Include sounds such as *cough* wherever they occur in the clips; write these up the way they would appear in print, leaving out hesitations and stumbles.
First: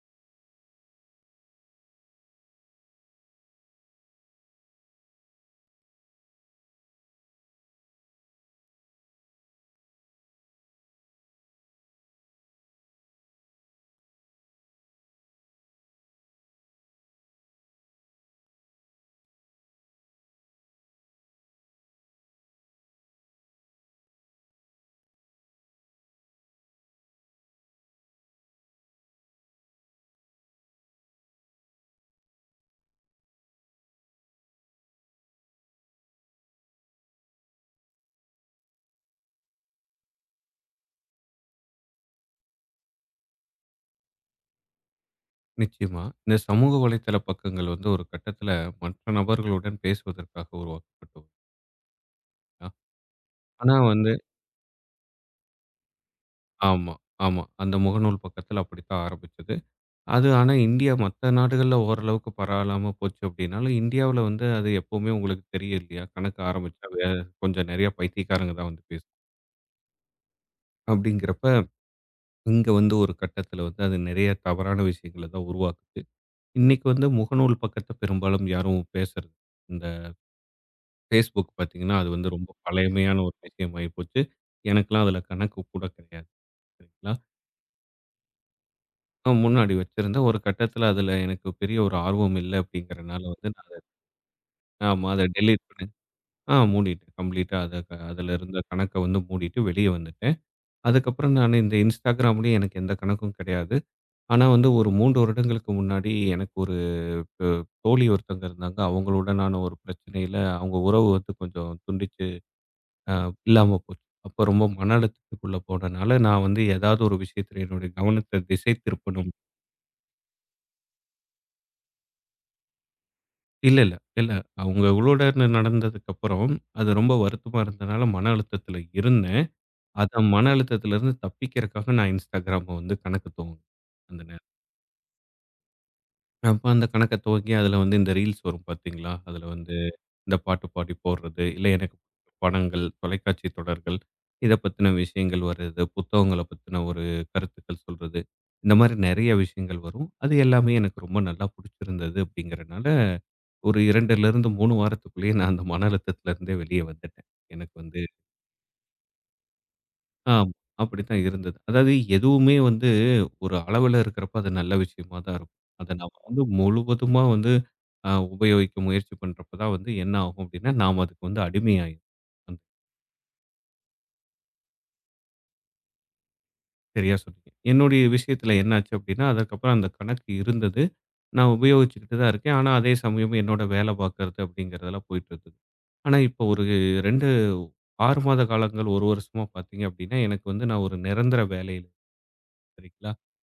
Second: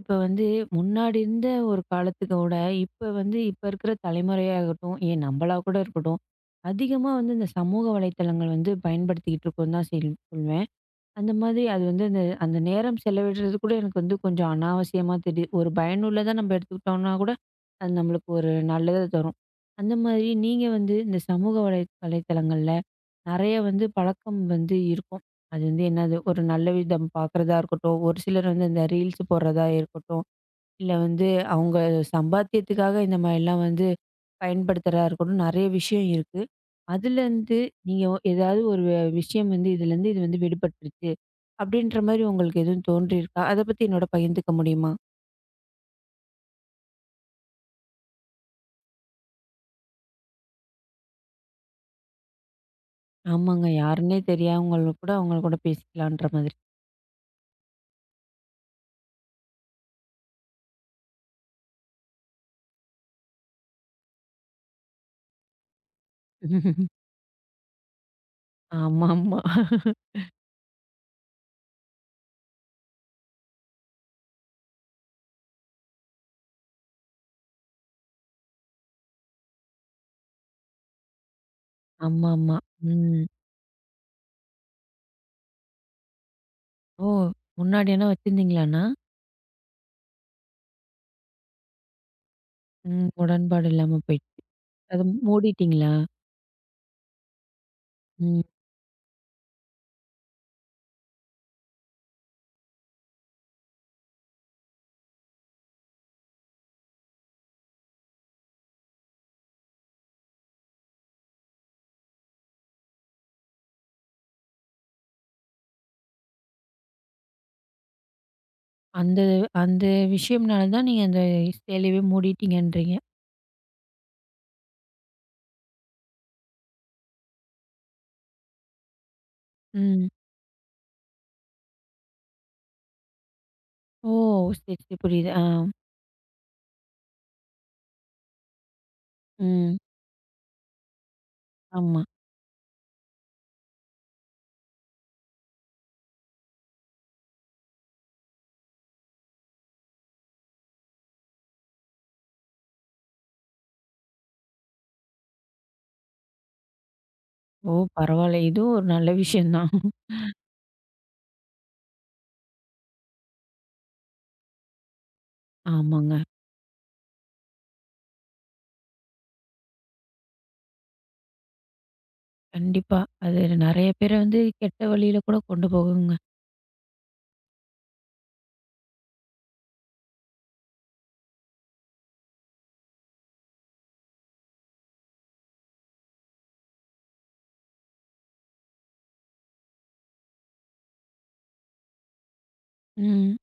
இப்ப வந்து முன்னாடி இருந்த ஒரு காலத்துக்கோட இப்ப இருக்கிற தலைமுறையாகட்டும், ஏன் நம்மளா கூட இருக்கட்டும், அதிகமா வந்து இந்த சமூக வலைத்தளங்கள் வந்து பயன்படுத்திக்கிட்டு இருக்கோம்னு தான் சொல்வேன். அந்த மாதிரி அது வந்து அந்த அந்த நேரம் செலவிடுறது கூட எனக்கு வந்து கொஞ்சம் அனாவசியமா தெரியுது. ஒரு பயனுள்ளதா நம்ம எடுத்துக்கிட்டோம்னா கூட, அது நம்மளுக்கு ஒரு நல்லத தரும். அந்த மாதிரி நீங்க வந்து இந்த சமூக வலை வலைத்தளங்கள்ல நெறைய வந்து பழக்கம் வந்து இருக்கும். அது வந்து என்னது ஒரு நல்ல விதம் பார்க்குறதா இருக்கட்டும், ஒரு சிலர் வந்து இந்த ரீல்ஸ் போடுறதா இருக்கட்டும். இல்ல வந்து அவங்க சம்பாத்தியத்துக்காக இந்த மாரிலாம் வந்து பயன்படுத்துறதா இருக்கட்டும், நெறைய விஷயம் இருக்கு. அதுலேருந்து நீங்க ஏதாவது ஒரு விஷயம் வந்து இதுலேருந்து இது வந்து விடுபட்டுருச்சு, அப்படின்ற மாரி உங்களுக்கு எதுவும் தோன்றியிருக்கா? அத பத்தி என்னோட பகிர்ந்துக்க முடியுமா? நிச்சயமா. இந்த சமூக வலைத்தள பக்கங்கள் வந்து ஒரு கட்டத்தில மற்ற நபர்களுடன் பேசுவதற்காக உருவாக்கப்பட்டது. ஆமாங்க. ஆனா வந்து யாருன்னே தெரியாதவங்க கூட அவங்க கூட பேசிக்கலான்ற மாதிரி. ஆமா, ஆமா. அந்த முகநூல் பக்கத்தில அப்படித்தான் ஆரம்பிச்சது. அது ஆனா இந்தியா மத்த நாடுகள்ல ஓரளவுக்கு பரவலாம போச்சு அப்படின்னாலும், இந்தியாவுல வந்து அது எப்பவுமே உங்களுக்கு தெரியும் இல்லையா? கணக்கு ஆரம்பிச்சா கொஞ்சம் நெறைய பைத்தியக்காரங்க தான் வந்து பேசும். ஆமாமா. அப்படிங்கிறப்ப, இங்க வந்து ஒரு கட்டத்தில வந்து அது நெறைய தவறான விஷயங்கள தான் உருவாக்குது. இன்னைக்கு வந்து முகநூல் பக்கத்த பெரும்பாலும் யாரும் பேசுறது Facebook பார்த்தீங்கன்னா, அது வந்து ரொம்ப ஆமாமா. பழமையான ம். ஒரு விஷயமாயி போச்சு. எனக்கெல்லாம் அதில கணக்கு கூட கிடையாது. ஓ! சரிங்களா? முன்னாடி எல்லாம் வச்சிருந்தீங்களாண்ணா? நான் முன்னாடி வச்சிருந்தேன். ஒரு கட்டத்தில அதில எனக்கு பெரிய ஒரு ஆர்வம் இல்ல ம். அப்படிங்கிறனால வந்து நான் உடன்பாடு அத இல்லாம போயிடுச்சு. அத ஆமா அத டெலீட் பண்ணி மூடிட்டீங்களா? ஆ மூடிட்டேன். கம்ப்ளீட்டா அத அதில ம். இருந்த கணக்க வந்து மூடிட்டு வெளிய வந்துட்டேன். அதுக்கப்புறம் நான் இந்த Instagramலயும் எனக்கு எந்த கணக்கும் கிடையாது. ஆனா வந்து ஒரு 3 வருடங்களுக்கு முன்னாடி எனக்கு ஒரு அ தோழி ஒருத்தங்க இருந்தாங்க. அவங்களுடனான ஒரு பிரச்சனையில அவங்க உறவு வந்து கொஞ்சம் துண்டிச்சு அ இல்லாம போச்சு. அப்ப ரொம்ப மன அழுத்தத்துக்குள்ள போனனால, நான் வந்து ஏதாவது ஒரு விஷயத்துல என்னுடைய கவனத்த திசை அந்த திருப்பணும். அந்த விஷயம்னால தான் நீங்க அந்த சேலையவே மூடிட்டீங்கன்றீங்க. இல்ல, இல்ல, இல்ல. அவங்களோடன்னு நடந்ததுக்கப்புறம், அது ரொம்ப வருத்தமா இருந்தனால மன அழுத்தத்துல இருந்தேன். ம். அத மன அழுத்தத்துலருந்து தப்பிக்கிறக்காக நான் Instagram வந்து கணக்கு துவங்குனேன். ஓ! அந்த நேரம். சரி, சரி. புரியுது. ஆ. அப்ப அந்த கணக்க துவங்கி அதுல வந்து இந்த ரீல்ஸ் வரும் பாத்தீங்களா? அதுல வந்து ம். இந்த பாட்டு பாடி போடுறது, இல்ல எனக்கு ஆமா. பிடிச்ச படங்கள், தொலைக்காட்சி தொடர்கள், இத பத்தின விஷயங்கள் வர்றது, புத்தகங்கள பத்தின ஒரு கருத்துக்கள் சொல்றது, இந்த மாரி நெறைய விஷயங்கள் வரும். அது எல்லாமே எனக்கு ரொம்ப நல்லா புடிச்சிருந்தது அப்படிங்கிறனால, ஒரு 2லிருந்து 3 வாரத்துக்குள்ளேயே நான் அந்த மன அழுத்தத்திலருந்தே வெளிய வந்துட்டேன். ஓ! எனக்கு வந்து பரவால்ல. இதுவும் ஒரு நல்ல விஷயம் தான். ஆமா. அப்படித்தான் இருந்தது. அதாவது எதுவுமே வந்து ஒரு அளவுல இருக்கிறப்ப அது நல்ல விஷயமா தான் இருக்கும். அத நாம ஆமாங்க. வந்து முழுவதுமா வந்து உபயோகிக்க முயற்சி பண்றப்ப தான் வந்து என்ன ஆகும் அப்படின்னா, நாம அதுக்கு வந்து அடிமையாயிருவோம். ம். கண்டிப்பா. அது நெறைய பேர வந்து கெட்ட வழியில கூட கொண்டு போகுங்க. சரியா சொன்னீங்க. என்னுடைய விஷயத்துல என்னாச்சு அப்படின்னா, அதுக்கப்புறம் அந்த கணக்கு இருந்தது. நான் உபயோகிச்சுக்கிட்டு தான் இருக்கேன். ஆனா, அதே சமயம் என்னோட வேலை பார்க்கறது அப்படிங்கிறதெல்லாம் போயிட்டு இருந்தது. ஆனா, இப்போ ஒரு 2 6 மாத காலங்கள் 1 வருஷமா பார்த்தீங்க அப்படின்னா, எனக்கு வந்து நான் ஒரு நிரந்தர வேலையில சரிங்களா? ம்.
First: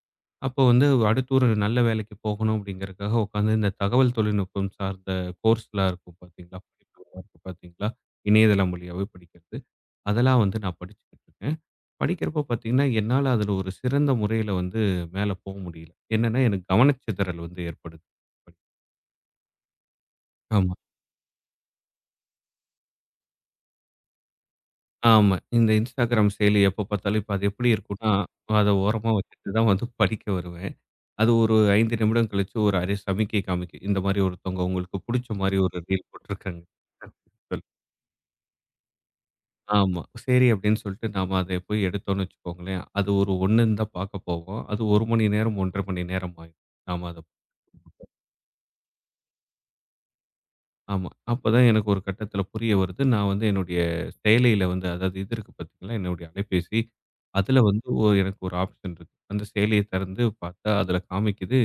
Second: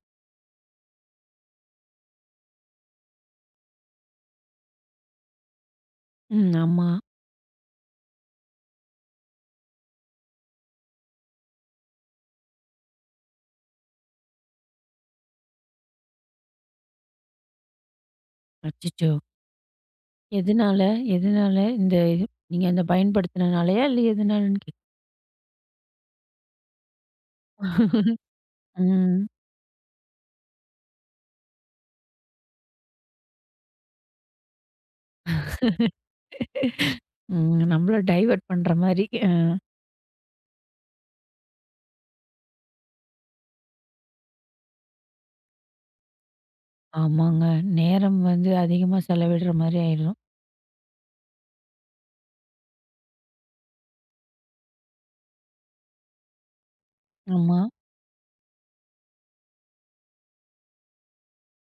அப்போ வந்து அடுத்து ஒரு நல்ல வேலைக்கு போகணும் அப்படிங்கிறதுக்காக உட்காந்து இந்த தகவல் தொழில்நுட்பம் சார்ந்த கோர்ஸ்லாம் இருக்கும் ம். பார்த்தீங்களா? ஆமா. படிப்புகள்லாம் இருக்கும் பார்த்தீங்களா? இணையதளம் வழியாவே படிக்கிறது. அதெல்லாம் வந்து நான் படிச்சுக்கிட்டு இருக்கேன். படிக்கிறப்போ பார்த்தீங்கன்னா, என்னால அதுல ஒரு சிறந்த முறையில வந்து மேல போக முடியல. என்னன்னா, எனக்கு கவனச்சிதறல் வந்து ஏற்படுது. அச்சச்சோ! ஆமா, எதனால? எதனால இந்த இது நீங்க அந்த பயன்படுத்தினனாலயா? இல்ல எதனாலன்னு கேக்- ஆமா. இந்த Instagram செயலி எப்ப பார்த்தாலும் இப்ப அது எப்படி *laughs* இருக்கும்னா, அத ஓரமா ம். வச்சுட்டு தான் வந்து படிக்க வருவேன். அது ஒரு 5 நிமிடம் கழிச்சு ஒரு அரை சமிக்கை காமிக்கும். இந்த மாரி ஒருத்தவங்க உங்களுக்கு புடிச்ச மாரி ஒரு ரீல் போட்டுருக்காங்க. *unintelligible* ம். சொல் நம்மள டைவர்ட் பண்ற மாரி. அ. ஆமா. சரி அப்படின்னு சொல்லிட்டு நாம அதை போய் எடுத்தோம்னு வச்சுக்கோங்களேன், அது ஒரு 1ன்னு தான் பார்க்க போவோம். அது 1 மணி நேரம், 1 1/2 மணி நேரம் ஆயிடும். நாம அத ஆமாங்க. நேரம் வந்து அதிகமா செலவிடுற மாரி ஆயிரும். ஆமா. அப்பதான் எனக்கு ஒரு கட்டத்தில புரிய வருது. நான் வந்து என்னுடைய செயலியில வந்து அதாவது இது இருக்கு பார்த்தீங்களா, என்னுடைய அலைபேசி. ஆமா. அதில வந்து எனக்கு ஒரு ஆப்ஷன் இருக்கு. அந்த செயலிய திறந்து பார்த்தா, அதில காமிக்குது,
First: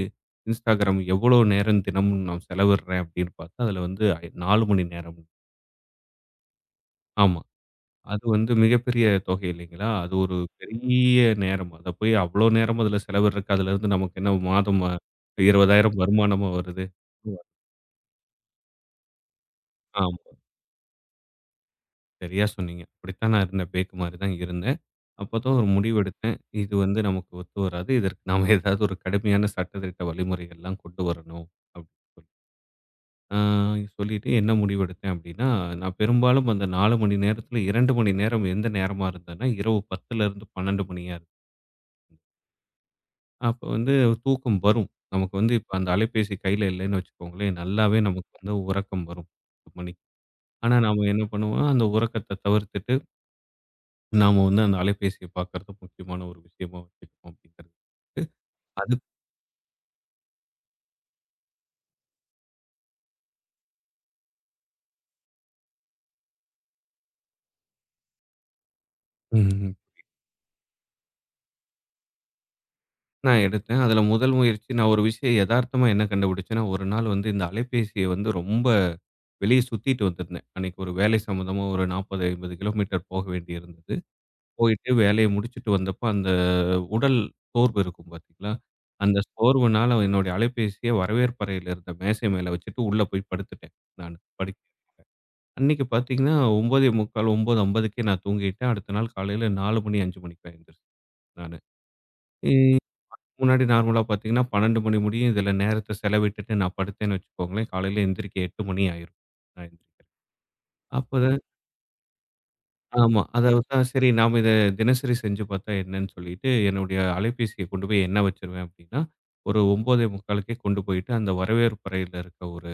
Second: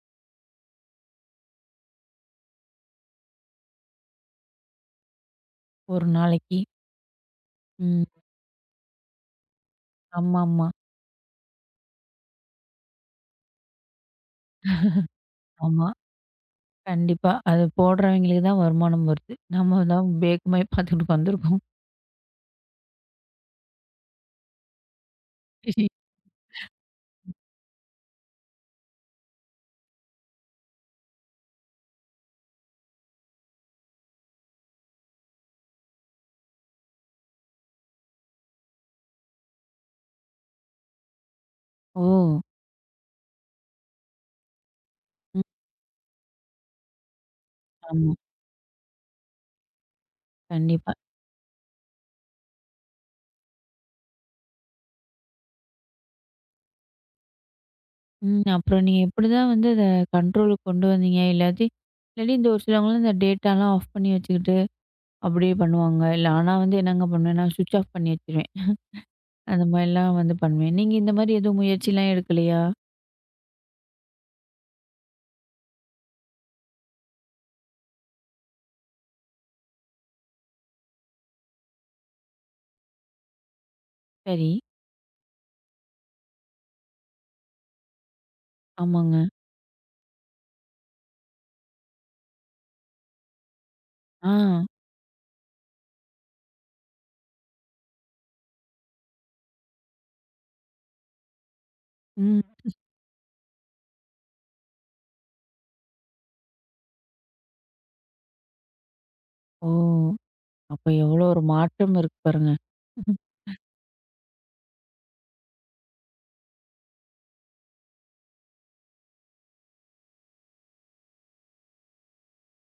Instagram எவ்வளோ நேரம் தினமும் நான் செலவிடுறேன் அப்படின்னு பார்த்தா, அதில வந்து 4 மணி நேரம். 1 நாளைக்கு. ஆமா. ம். அது வந்து மிகப்பெரிய தொகை இல்லைங்களா? அது ஒரு ஆமாமா. ஆமா. பெரிய நேரம். அத போய் அவ்வளோ நேரம் அதில செலவிடுறதுக்கு, அதிலருந்து நமக்கு என்ன மாதம் ஆமா. 20,000 வருமானமா வருது? கண்டிப்பா. அது போடுறவங்களுக்கு தான் வருமானம் வருது. நம்ம தான் ஆமா. பேக்குமாயி பார்த்துக்கிட்டு உட்காந்துருக்கோம். சரியா சொன்னீங்க. அப்படித்தான் நான் இருந்தேன். பேக்கு மாரி தான் இருந்தேன். அப்பதான் ஒரு முடிவு எடுத்தேன். இது வந்து நமக்கு ஒத்து வராது. இதற்கு நாம ஏதாவது ஒரு கடுமையான சட்டத்திட்ட வழிமுறைகள்லாம் கொண்டு வரணும். அப்படின்னு சொல்லி. ஆ சொல்லிட்டு என்ன முடிவு எடுத்தேன் அப்படின்னா, நான் பெரும்பாலும் அந்த 4 மணி நேரத்தில 2 மணி நேரம் எந்த நேரமா இருந்ததுன்னா, இரவு 10லேருந்து 12 மணியா இருக்கும். ஓ! அப்ப வந்து தூக்கம் வரும். நமக்கு ம். வந்து இப்ப அந்த அலைபேசி கையில இல்லைன்னு வச்சுக்கோங்களேன், நல்லாவே ஆமா. நமக்கு வந்து உறக்கம் வரும் 10 மணிக்கு. ஆனா கண்டிப்பா. நாம என்ன பண்ணுவோம், அந்த உறக்கத்த தவிர்த்துட்டு நாம வந்து அந்த அலைபேசிய பார்க்கறது முக்கியமான ஒரு விஷயமா வச்சுக்கணும் அப்படிங்கிறது. ம். அப்புறம் அது நீங்க எப்படிதான் வந்து அத கண்ட்ரோலுக்கு கொண்டு வந்தீங்க? இல்லாட்டி இல்லாட்டி இந்த ஒரு சிலவங்கலாம் இந்த டேட்டாலாம் ஆஃப் பண்ணி வச்சுக்கிட்டு அப்படியே பண்ணுவாங்க. இல்ல ஆனா வந்து என்னங்க பண்ணுவேன்னா, ஸ்விட்ச் ஆஃப் பண்ணி வச்சுருவேன். அந்த ம். மாதிரிலாம் வந்து பண்ணுவேன். நீங்க இந்த மாதிரி எதுவும் முயற்சிலாம் எடுக்கலையா? நான் எடுத்தேன். அதுல முதல் முயற்சி நான் ஒரு விஷயம் எதார்த்தமா என்ன கண்டுபிடிச்சேன்னா, ஒரு நாள் வந்து இந்த அலைபேசிய வந்து ரொம்ப வெளிய சுத்திட்டு வந்திருந்தேன். அன்னைக்கு ஒரு வேலை சம்மந்தமா ஒரு 40, 50 கிலோமீட்டர் போக வேண்டியிருந்தது. சரி. போயிட்டு வேலைய முடிச்சுட்டு வந்தப்போ, அந்த உடல் சோர்வு இருக்கும் பார்த்தீங்களா? ஆமாங்க. அந்த சோர்வுனால என்னுடைய அலைபேசிய வரவேற்பறையில இருந்த மேசை மேல வச்சுட்டு உள்ள போய் படுத்துட்டேன் நானு. ஆ. அன்னைக்கு பார்த்தீங்கன்னா, 9:45 9:50க்கே நான் தூங்கிட்டேன். அடுத்த நாள் காலையில 4 மணி 5 மணிக்கு தான் எந்திரிச்சேன் நானு. ம். இ முன்னாடி நார்மலா பார்த்தீங்கன்னா, 12 மணி முடியும். இதில நேரத்த செலவிட்டுட்டு நான் படுத்தேன்னு வச்சுக்கோங்களேன், காலையில எந்திரிக்க 8 மணி ஆயிரும். நான் ஓ! எந்திரிக்க. அப்ப எவ்வளோ அப்பதான் ஒரு மாற்றம் இருக்கு பாருங்க. ஆமா. அதாவது தான் சரி நாம இத தினசரி செஞ்சு பார்த்தா என்னன்னு சொல்லிட்டு, என்னுடைய அலைபேசிய கொண்டு போய் எண்ண வச்சுருவேன் அப்டின்னா, ஒரு 9:45க்கே கொண்டு போயிட்டு அந்த வரவேற்பறையில இருக்க ஒரு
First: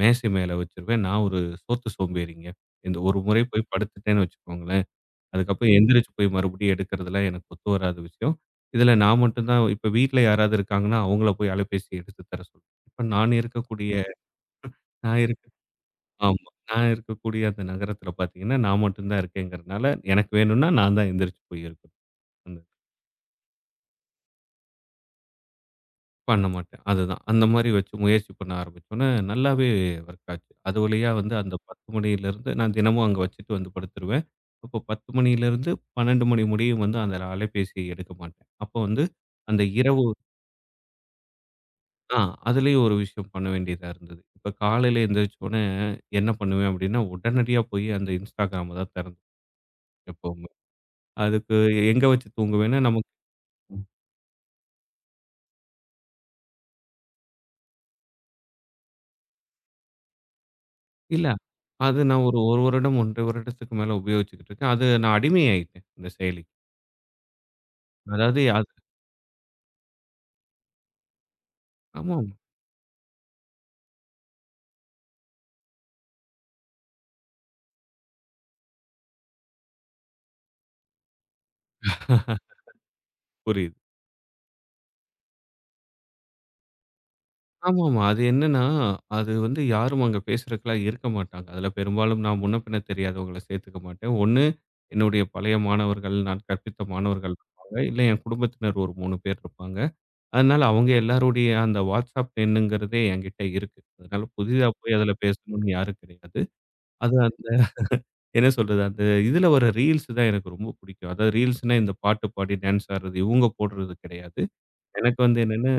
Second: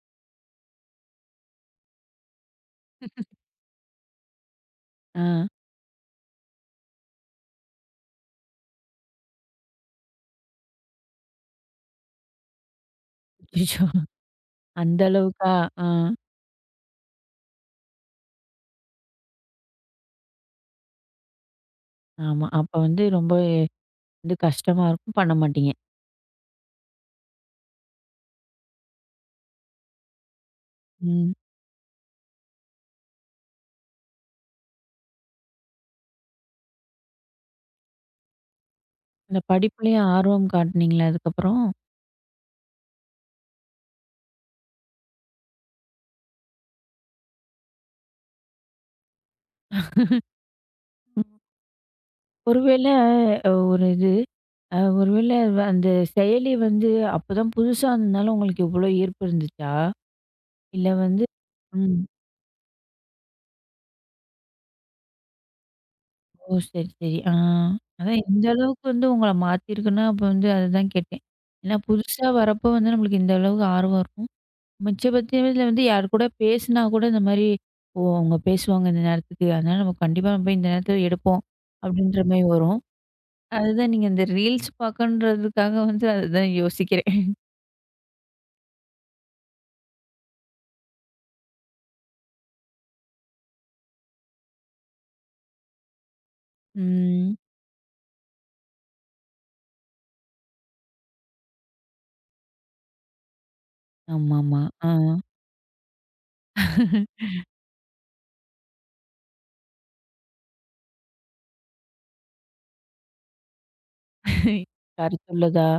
மேசை மேல வச்சுருவேன். நான் ஒரு சோம்பேறிங்க. இந்த ஒரு முறை போய் படுத்துட்டேன்னு வச்சுக்கோங்களேன் ஆ. அதுக்கப்புறம் எந்திரிச்சு போய் மறுபடியும் எடுக்கிறதெல்லாம் எனக்கு ஒத்து வராத விஷயம். இதில நான் மட்டும் தான் இப்ப வீட்ல யாராவது இருக்காங்கன்னா, அவங்கள போய் அலைபேசி எடுத்து தர சொல்வேன். இப்ப நான் அச்சச்சோ! இருக்கக்கூடிய அந்த நான் இருக்க அளவுக்கா? ஆ. ஆமா. நான் இருக்கக்கூடிய அந்த நகரத்தில பார்த்தீங்கன்னா, நான் மட்டும் தான் இருக்கேங்கிறனால, எனக்கு வேணும்னா நான் தான் எந்திரிச்சு போய் எடுக்கணும். ஆமா. அந்த அப்ப வந்து ரொம்ப வந்து கஷ்டமா இருக்கும். பண்ண மாட்டீங்க. பண்ண மாட்டேன். அதுதான். அந்த மாரி வச்சு முயற்சி பண்ண ஆரம்பிச்சோனே, நல்லாவே ஒர்க் ஆச்சு. அது வழியா வந்து ம். அந்த 10 மணியிலிருந்து நான் தினமும் அங்க வச்சுட்டு வந்து படுத்துருவேன். அப்போ 10 மணியிலிருந்து 12 மணி முடியும் வந்து அந்த அலைபேசியை எடுக்க மாட்டேன். அப்போ வந்து இந்த அந்த இரவு படிப்புலயும் ஆர்வம் காட்டுனீங்களா அதுக்கப்புறம்? ஆ அதுலயும் ஒரு விஷயம் பண்ண வேண்டியதா இருந்தது. இப்ப காலையில எந்திரிச்ச உடனே என்ன பண்ணுவேன் அப்டின்னா, உடனடியா போய் அந்த Instagramம தான் திறந்து எப்பவுமே. ம். அதுக்கு எங்க வச்சு தூங்குவேன்னா ஒருவேள நமக்கு ஒரு இது ஒருவேள அந்த செயலி வந்து அப்பதான் புதுசா இருந்ததுனால உங்களுக்கு இவ்ளோ ஈர்ப்பு இருந்துச்சா? இல்ல வந்து இல்ல. அது ம். நான் ஒரு 1 வருடம், 1 1/2 வருடத்துக்கு மேல உபயோகிச்சுக்கிட்டு இருக்கேன். அது நான் அடிமை ஆயிட்டேன் இந்த ஓ! செயலிக்கு. சரி, சரி. ஆ. அதான் அதாவது இந்த அது அளவுக்கு வந்து உங்கள மாத்திருக்குன்னா, அப்ப வந்து அதுதான் கேட்டேன். ஏன்னா புதுசா ஆமாமா. வரப்போ வந்து நம்மளுக்கு இந்த அளவுக்கு ஆர்வம் இருக்கும். மிச்சபட்சத்துல வந்து யார் கூட பேசினா கூட இந்த மாரி, "ஓ! அவங்க பேசுவாங்க இந்த நேரத்துக்கு. அதனால நம்ம கண்டிப்பா போய் இந்த நேரத்துல எடுப்போம்." அப்படின்ற மாரி *laughs* வரும். புரியுது. அதுதான் நீங்க இந்த ரீல்ஸ் பார்க்கன்றதுக்காக வந்து அதுதான் யோசிக்கிறேன். ஆமாமா. அது என்னன்னா, அது வந்து யாரும் அங்க பேசுறதுக்கெல்லாம் இருக்க மாட்டாங்க. அதுல பெரும்பாலும் நான் முன்ன பின்ன தெரியாதவங்கள சேர்த்துக்க மாட்டேன். ஒண்ணு என்னுடைய பழைய மாணவர்கள், நான் கற்பித்த மாணவர்கள் ம். இருப்பாங்க. இல்ல என் குடும்பத்தினர் ஒரு 3 பேர் இருப்பாங்க. அதனால அவங்க எல்லாருடைய அந்த WhatsApp எண்ணுங்கிறதே என்கிட்ட இருக்கு. அதனால ஆமாமா. புதிதா ஆ. போய் அதுல பேசணும்னு யாரும் கிடையாது. அது அந்த என்ன சொல்றது, அந்த இதுல வர ரீல்ஸ் தான் எனக்கு ரொம்ப பிடிக்கும். அதாவது ரீல்ஸ்னா இந்த பாட்டு பாடி டான்ஸ் ஆடுறது, இவங்க போடுறது கிடையாது. எனக்கு வந்து கருத்துள்ளதா? என்னன்னா,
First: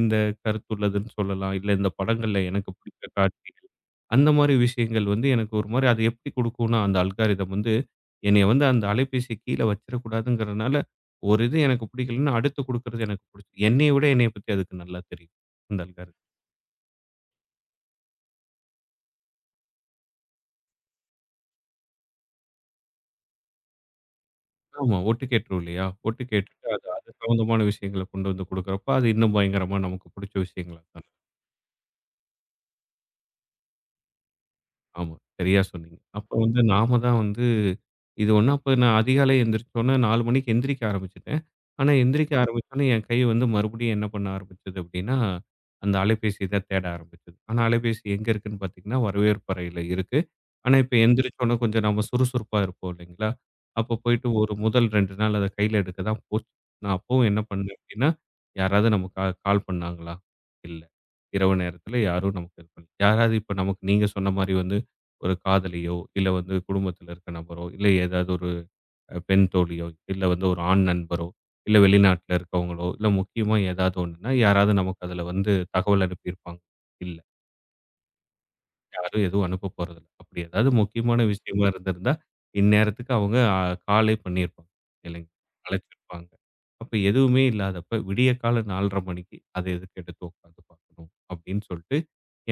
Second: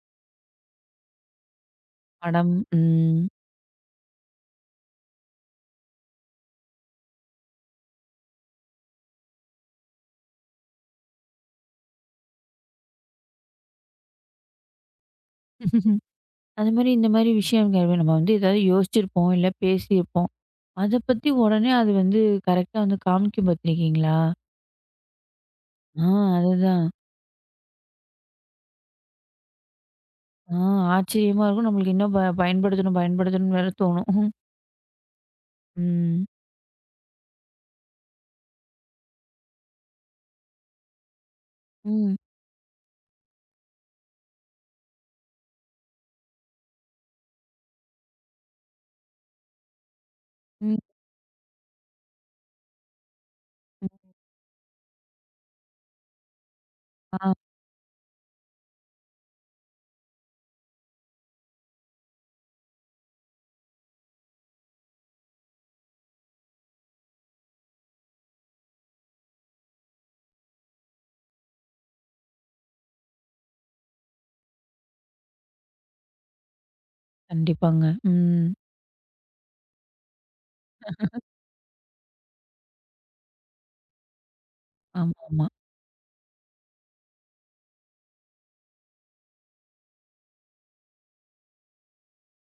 இந்த கருத்துள்ளதுன்னு சொல்லலாம். இல்ல இந்த படங்கள்ல படம். எனக்கு பிடிச்ச ம். காட்சிகள். அந்த மாரி விஷயங்கள் வந்து எனக்கு ஒரு மாரி அது எப்படி குடுக்கும்னா, அந்த அல்காரிதம் வந்து என்னைய வந்து அந்த அலைபேசிய கீழ வச்சிடக்கூடாதுங்கிறனால, ஒரு இது எனக்கு பிடிக்கலன்னா, அடுத்து குடுக்குறது எனக்கு பிடிச்சு என்னைய விட என்னைய பத்தி அதுக்கு நல்லா தெரியும். அந்த அல்காரிதம். அது மாரி இந்த மாரி விஷயங்கள் நம்ம வந்து ஏதாவது யோசிச்சிருப்போம், இல்ல பேசியிருப்போம். அத பத்தி உடனே அது வந்து கரெக்ட்டா வந்து காமிக்கும் பாத்துருக்கீங்களா? ஆமா. ஒட்டு கேட்டுரும் இல்லையா? ஆ ஒட்டு கேட்டுட்டு அது அதுதான். அது சம்மந்தமான விஷயங்கள கொண்டு வந்து குடுக்குறப்ப, அது இன்னும் பயங்கரமா நமக்கு பிடிச்ச ஆ விஷயங்களா தான் ஆச்சரியமா இருக்கும். நம்மளுக்கு இன்னும் பயன்படுத்தணும், பயன்படுத்தணும்னு வேற தோணும். ம். ஆமா. சரியா சொன்னீங்க. ம். அப்ப வந்து நாம தான் வந்து இது ஒண்ணு அப்ப நான் அதிகாலை எந்திரிச்சோனே 4 மணிக்கு எந்திரிக்க ஆரம்பிச்சுட்டேன். ஆனா எந்திரிக்க ஆரம்பிச்சோனே என் கை வந்து மறுபடியும் என்ன பண்ண ஆரம்பிச்சது அப்டின்னா, அந்த அலைபேசிய தான் தேட ஆரம்பிச்சது. ஆனா அலைபேசி எங்க இருக்குன்னு பார்த்தீங்கன்னா, வரவேற்பு அறையில இருக்கு. ஆனா ம். இப்ப எந்திரிச்சோனே கொஞ்சம் நம்ம சுறுசுறுப்பா இருப்போம் இல்லைங்களா? ம். அப்ப போயிட்டு ஒரு முதல் 2 நாள் அத கையில எடுக்க தான் போச்சு. நான் ஆ அப்பவும் என்ன பண்ணேன் அப்டின்னா, யாராவது நமக்கு கால் பண்ணாங்களா? இல்ல. இரவு நேரத்துல யாரும் நமக்கு இது பண்ணல. யாராவது இப்ப நமக்கு நீங்க சொன்ன மாரி வந்து ஒரு காதலியோ, இல்ல வந்து குடும்பத்தில இருக்க நபரோ, இல்ல ஏதாவது ஒரு பெண் தோழியோ, இல்ல வந்து ஒரு ஆண் நண்பரோ, இல்ல வெளிநாட்டில இருக்கவங்களோ, இல்ல முக்கியமா ஏதாவது ஒண்ணுன்னா, யாராவது நமக்கு அதில வந்து தகவல் அனுப்பியிருப்பாங்க. இல்ல. கண்டிப்பாங்க. ம். யாரும் எதுவும் அனுப்ப போறதில்ல. அப்படி ஏதாவது முக்கியமான விஷயமா இருந்திருந்தா, இந்நேரத்துக்கு அவங்க காலே பண்ணியிருப்பாங்க. இல்லைங்க. ஆமாமா. அழைச்சிருப்பாங்க. அப்ப எதுவுமே இல்லாதப்ப விடிய காலை 4:30 மணிக்கு, அத எதுக்கு எடுத்து உட்காந்து பார்க்கணும்? அப்படின்னு சொல்லிட்டு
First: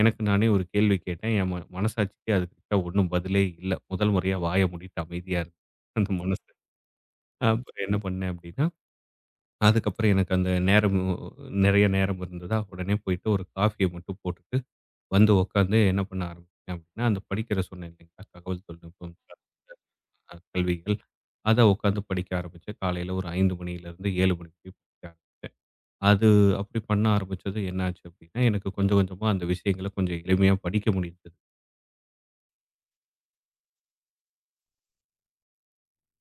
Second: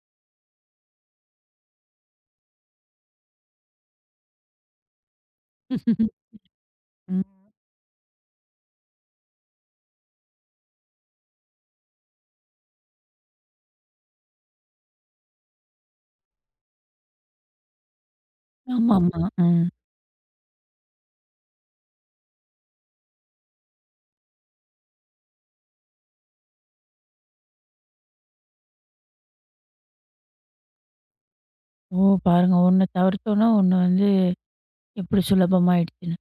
எனக்கு நானே ஒரு கேள்வி கேட்டேன். என் மனசாட்சிக்கு அதுக்கிட்ட ஒண்ணும் பதிலே இல்ல. முதல் முறையா வாய மூடிட்டு அமைதியா இருந்தது. அந்த மனசு. ம். அப்புறம் என்ன பண்ணேன் அப்டின்னா, அதுக்கப்புறம் எனக்கு அந்த நேரம் நெறைய நேரம் இருந்ததா, உடனே போயிட்டு ஒரு காஃபிய மட்டும் போட்டுட்டு வந்து உட்காந்து என்ன பண்ண ஆரம்பிச்சேன் அப்டின்னா, அந்த படிக்கிற சொன்னேன் இல்லைங்களா? தகவல் தொழில்நுட்பம் ஆமாமா. ம். சார்ந்த கல்விகள். அத உட்காந்து படிக்க ஆரம்பிச்சேன். காலையில ஒரு 5 மணியிலிருந்து 7 மணி வரையும் படிச்சேன். அது அப்டி பண்ண ஆரம்பிச்சது என்ன ஆச்சு அப்டின்னா, எனக்கு கொஞ்சம் கொஞ்சமா அந்த விஷயங்கள கொஞ்சம் எளிமையா படிக்க முடியுது. ஓ! பாருங்க ஒண்ணு தவிர்த்தோம்னா, ஒண்ணு வந்து எப்படி சுலபமாயிடுச்சுன்னு.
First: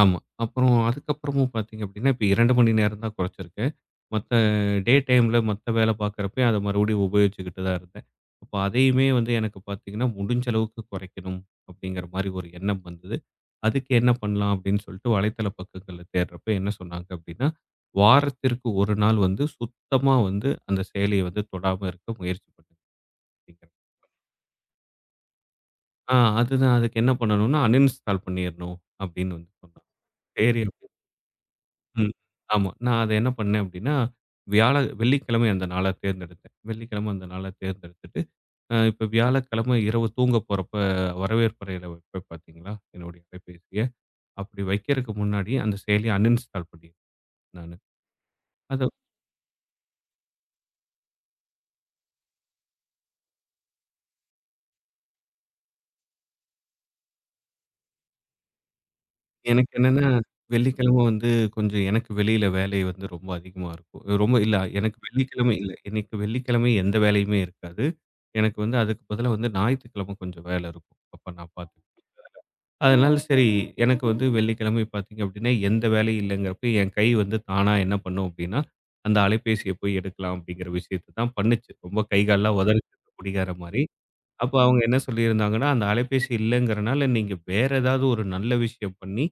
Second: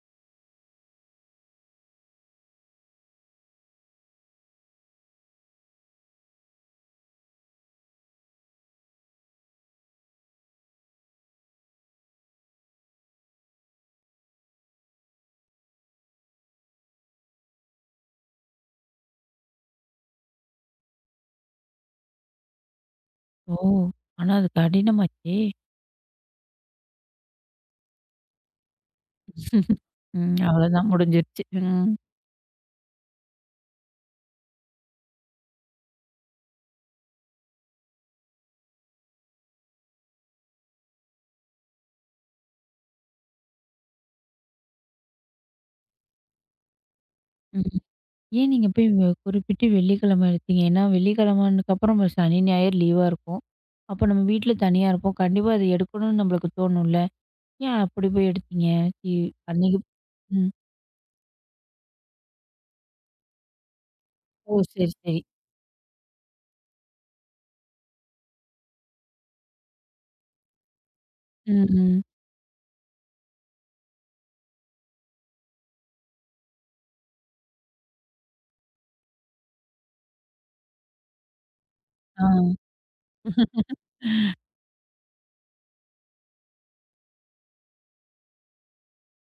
ஆமா. அப்புறம் அதுக்கப்புறமும் பார்த்தீங்க அப்படின்னா, இப்ப 2 மணி நேரம் தான் குறைச்சிருக்கு. மத்த டே டைம்ல மத்த வேலை பார்க்கிறப்பயும் அத மறுபடியும் உபயோகிச்சுக்கிட்டு தான் இருந்தேன். அப்ப அதையுமே வந்து எனக்கு பார்த்தீங்கன்னா, முடிஞ்ச அளவுக்கு குறைக்கணும் அப்படிங்கிற மாரி ஒரு எண்ணம் வந்தது. அதுக்கு என்ன பண்ணலாம் அப்படின்னு சொல்லிட்டு வலைத்தள பக்கங்கள்ல தேடுறப்ப என்ன சொன்னாங்க அப்படின்னா, வாரத்திற்கு 1 நாள் வந்து சுத்தமா வந்து அந்த செயலிய வந்து தொடாம இருக்க முயற்சி பண்ணுங்க ஓ! அப்படிங்கிறாங்க. ஆனா அது கடினமாச்சே. ஆ அதுதான் அதுக்கு என்ன பண்ணணும்னா, அன்இன்ஸ்டால் பண்ணிறணும் அப்படின்னு வந்து சொன்னாங்க. ம். சரி. அவ்வளோதான் முடிஞ்சிருச்சு. ம். ம். ஆமா. நான் அத என்ன பண்ணேன் அப்டின்னா, வியாழ வெள்ளிக்கிழமை அந்த நாள தேர்ந்தெடுத்தேன். வெள்ளிக்கிழமை அந்த நாள தேர்ந்தெடுத்துட்டு, இப்ப வியாழக்கிழமை இரவு தூங்க போறப்ப வரவேற்பறையில வைப்பேன் பார்த்தீங்களா? என்னுடைய அலைபேசிய. அப்படி வைக்கிறக்கு முன்னாடி அந்த செயலிய அன்இன்ஸ்டால் பண்ணிருவேன் ம். நானு. ஏன் நீங்க அது போய் குறிப்பிட்டு வெள்ளிக்கிழமை எடுத்தீங்க? ஏன்னா வெள்ளிக்கிழமைனதுக்கப்புறம் நம்ம சனி, ஞாயிறு லீவா இருக்கும். அப்போ நம்ம வீட்ல தனியா இருப்போம். கண்டிப்பா அத எடுக்கணும்னு நம்மளுக்கு தோணும்ல? ஏன் அப்படி போய் எடுத்தீங்க? டி எனக்கு அன்னைக்கு என்னன்னா, ம். வெள்ளிக்கிழமை வந்து கொஞ்சம் எனக்கு வெளியில வேலை வந்து ரொம்ப அதிகமா இருக்கும். ரொம்ப ஓ! இல்ல சரி, எனக்கு சரி. வெள்ளிக்கிழமை இல்ல. எனக்கு வெள்ளிக்கிழமை எந்த வேலையுமே இருக்காது. எனக்கு வந்து அதுக்கு பதிலா வந்து ஞாயித்துக்கிழமை கொஞ்சம் வேல இருக்கும். அப்ப நான் ம், ம். பார்த்துப்பேன். அதனால சரி, எனக்கு வந்து வெள்ளிக்கிழமை பார்த்தீங்க அப்படின்னா, எந்த வேலையும் இல்லங்கிறப்ப, என் கை வந்து தானா என்ன பண்ணும் அப்படின்னா, அந்த அலைபேசிய போய் எடுக்கலாம் அப்படிங்கிற விஷயத்த தான் பண்ணுச்சு. ரொம்ப கை கால்லாம் ஆ. உதறிச்சு குடிகார மாரி. அப்ப அவங்க என்ன சொல்லியிருந்தாங்கன்னா, அந்த அலைபேசி இல்லங்கிறனால, நீங்க வேற ஏதாவது ஒரு நல்ல விஷயம் பண்ணி,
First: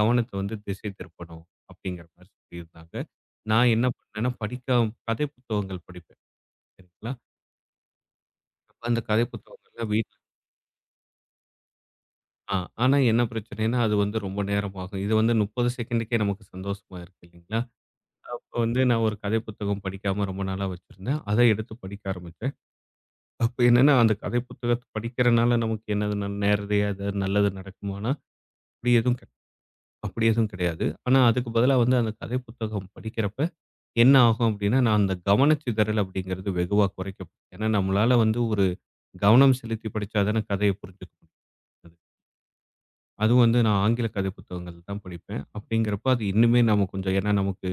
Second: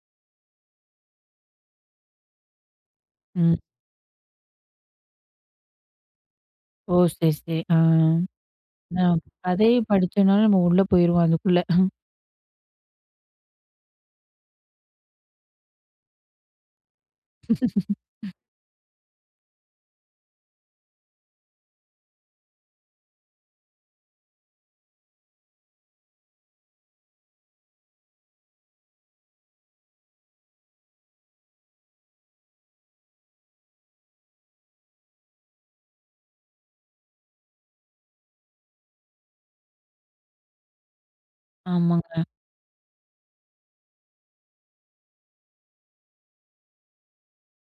கவனத்த வந்து திசை திருப்பணும் அப்படிங்கிற மாரி சொல்லியிருந்தாங்க. ம். நான் என்ன பண்ணேன்னா, கதை புத்தகங்கள் படிப்பேன். ஓ! சரிங்களா? சரி, சரி. ஆ. அப்ப அந்த நான் கதை கதைய புத்தகங்கள்லாம் படிச்சோம்னால நம்ம உள்ள போயிருவோம் அதுக்குள்ள. ஆ, ஆனா என்ன பிரச்சனைன்னா, அது வந்து ரொம்ப நேரம் ஆகும். இது வந்து 30 செகண்டுக்கே நமக்கு சந்தோஷமா இருக்கு இல்லைங்களா? அப்ப வந்து நான் ஒரு கதை புத்தகம் படிக்காம ரொம்ப நாளா வச்சிருந்தேன். அத எடுத்து படிக்க ஆரம்பிச்சேன். அப்ப என்னன்னா, அந்த கதை புத்தகத்த படிக்கிறனால நமக்கு என்னது நேரடியா ஏதாவது நல்லது நடக்குமான்னா, அப்படி எதுவும் அப்படி எதுவும் கிடையாது. ஆனா அதுக்கு பதிலா வந்து அந்த கதை புத்தகம் படிக்கிறப்ப என்ன ஆகும் அப்படின்னா, நான் அந்த கவனச்சிதறல் அப்படிங்கிறது வெகுவா குறைக்கும். ஏன்னா நம்மளால வந்து ஒரு கவனம் செலுத்தி படிச்சா தானே கதைய புரிஞ்சுக்க முடியும். ஆமாங்க. அதுவும் வந்து நான் ஆங்கில கதை புத்தகங்கள் தான் படிப்பேன். அப்படிங்கிறப்ப அது இன்னுமே நம்ம கொஞ்சம் ஏன்னா நமக்கு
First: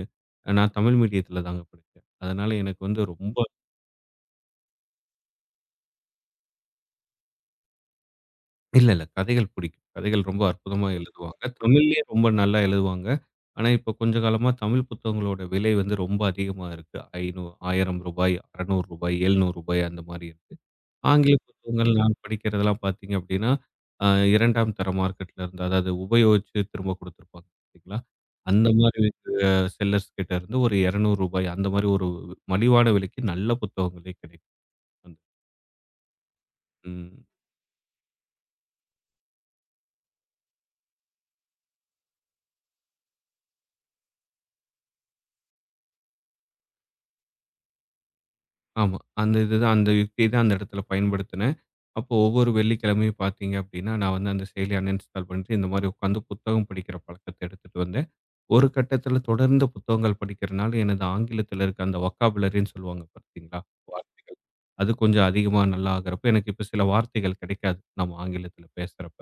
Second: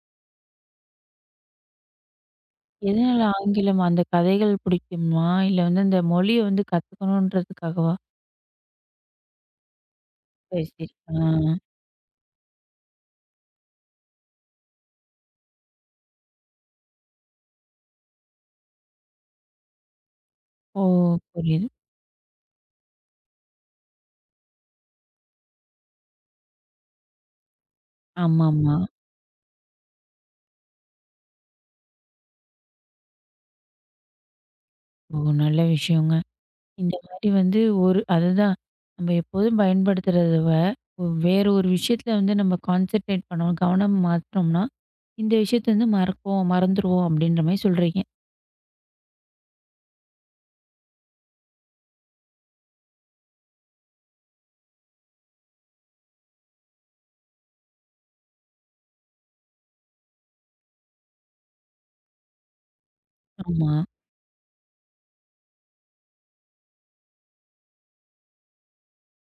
நான் தமிழ் மீடியத்தில தாங்க படிச்சேன். அதனால எனக்கு வந்து எதனால ரொம்ப ஆங்கிலம் அந்த கதைகள் பிடிக்குமா? இல்ல வந்து அந்த மொழிய வந்து கத்துக்கணுன்றதுக்காகவா? இல்ல, இல்ல கதைகள் பிடிக்கும். கதைகள் ரொம்ப சரி, அற்புதமா சரி. ஆ. எழுதுவாங்க. தமிழ்லயே ரொம்ப நல்லா எழுதுவாங்க. ஆனா இப்போ கொஞ்ச காலமா தமிழ் புத்தகங்களோட விலை வந்து ரொம்ப அதிகமா இருக்கு. ரூ. 1,000 ரூபாய், ரூ. 600 ரூபாய், ரூ. 700 அந்த மாரி இருக்கு. ஓ! ஆங்கில புரியுது. புத்தகங்கள் நான் படிக்கிறதெல்லாம் பார்த்தீங்க அப்படின்னா, அ 2ஆம் தர மார்க்கெட்ல இருந்து அதாவது உபயோகிச்சு திரும்ப குடுத்துருப்பாங்க பார்த்தீங்களா? அந்த ஆமாமா. மாரி அ செல்லர்ஸ் கிட்ட இருந்து ஒரு ரூ. 200 அந்த மாரி ஒரு மலிவான விலைக்கு நல்ல புத்தகங்களே கிடைக்கும். அந்த ஓ! நல்ல விஷயங்க. இந்த ம். மாதிரி வந்து ஒரு அதுதான். நம்ம எப்போதும் பயன்படுத்துறத வேற ஒரு விஷயத்துல வந்து நம்ம கான்சன்ட்ரேட் பண்ணோம். கவனம் மாத்துனோம்னா, இந்த விஷயத்த வந்து மறப்போம், மறந்துருவோம் அப்படின்ற மாரி சொல்றீங்க. ஆமா. அந்த இதுதான் அந்த யுக்திய தான் அந்த இடத்துல பயன்படுத்தினேன். அப்போ ஒவ்வொரு வெள்ளிக்கிழமையும் பார்த்தீங்க அப்படின்னா, நான் வந்து அந்த செயலிய அன்இன்ஸ்டால் பண்ணிட்டு இந்த மாரி உட்காந்து புத்தகம் படிக்கிற பழக்கத்த எடுத்துட்டு வந்தேன். ஒரு கட்டத்துல தொடர்ந்து புத்தகங்கள் படிக்கிறனால, எனது ஆங்கிலத்துல இருக்க அந்த வொக்காபுலரின்னு சொல்லுவாங்க பார்த்தீங்களா? ஆமா. வார்த்தைகள். அது கொஞ்சம் அதிகமா நல்லா ஆகுறப்ப, எனக்கு இப்ப சில வார்த்தைகள் கிடைக்காது. நம்ம ஆங்கிலத்துல பேசுறப்ப.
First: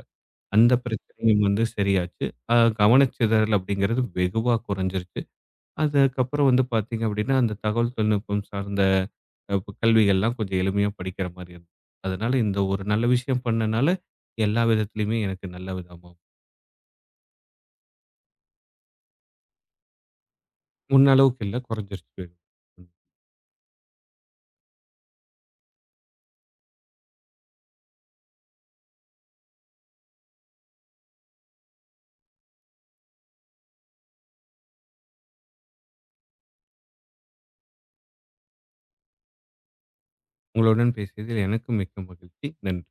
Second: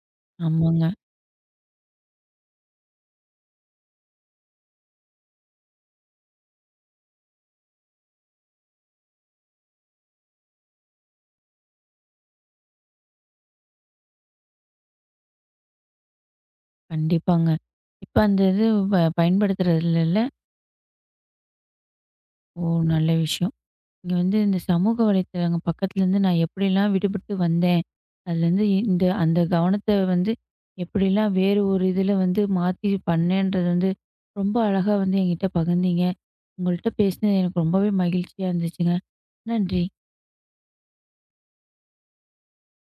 அந்த ஆமாங்க. பிரச்சனையும் வந்து சரியாச்சு. அ கவனச்சிதறல் அப்படிங்கிறது வெகுவா குறைஞ்சிருச்சு. அதுக்கப்புறம் வந்து பார்த்தீங்க அப்படின்னா, அந்த தகவல் தொழில்நுட்பம் சார்ந்த அ கல்விகள்லாம் கொஞ்சம் எளிமையா படிக்கிற மாரி இருந்தது. அதனால இந்த ஒரு நல்ல விஷயம் பண்ணனால, எல்லா விதத்துலயுமே எனக்கு நல்ல விதமா கண்டிப்பாங்க. இப்ப அந்த இது ப பயன்படுத்துறதில்ல. முன்ன அளவுக்கு இல்ல, குறைஞ்சிருச்சு. ஓ! நல்ல விஷயம். இங்க வந்து இந்த சமூக வலைத்தளங்க பக்கத்துலேருந்து நான் எப்படிலாம் விடுபட்டு வந்தேன். அதுலேருந்து இந்த அந்த கவனத்த வந்து எப்படிலாம் வேறு ஒரு இதில வந்து மாத்தி பண்ணேன்றது வந்து ரொம்ப அழகா வந்து என்கிட்ட பகிர்ந்தீங்க. உங்கள்ட்ட பேசினது எனக்கு ரொம்பவே மகிழ்ச்சியா இருந்துச்சுங்க. நன்றி. உங்களுடன் பேசியதில் எனக்கும் மிக்க மகிழ்ச்சி. நன்றி.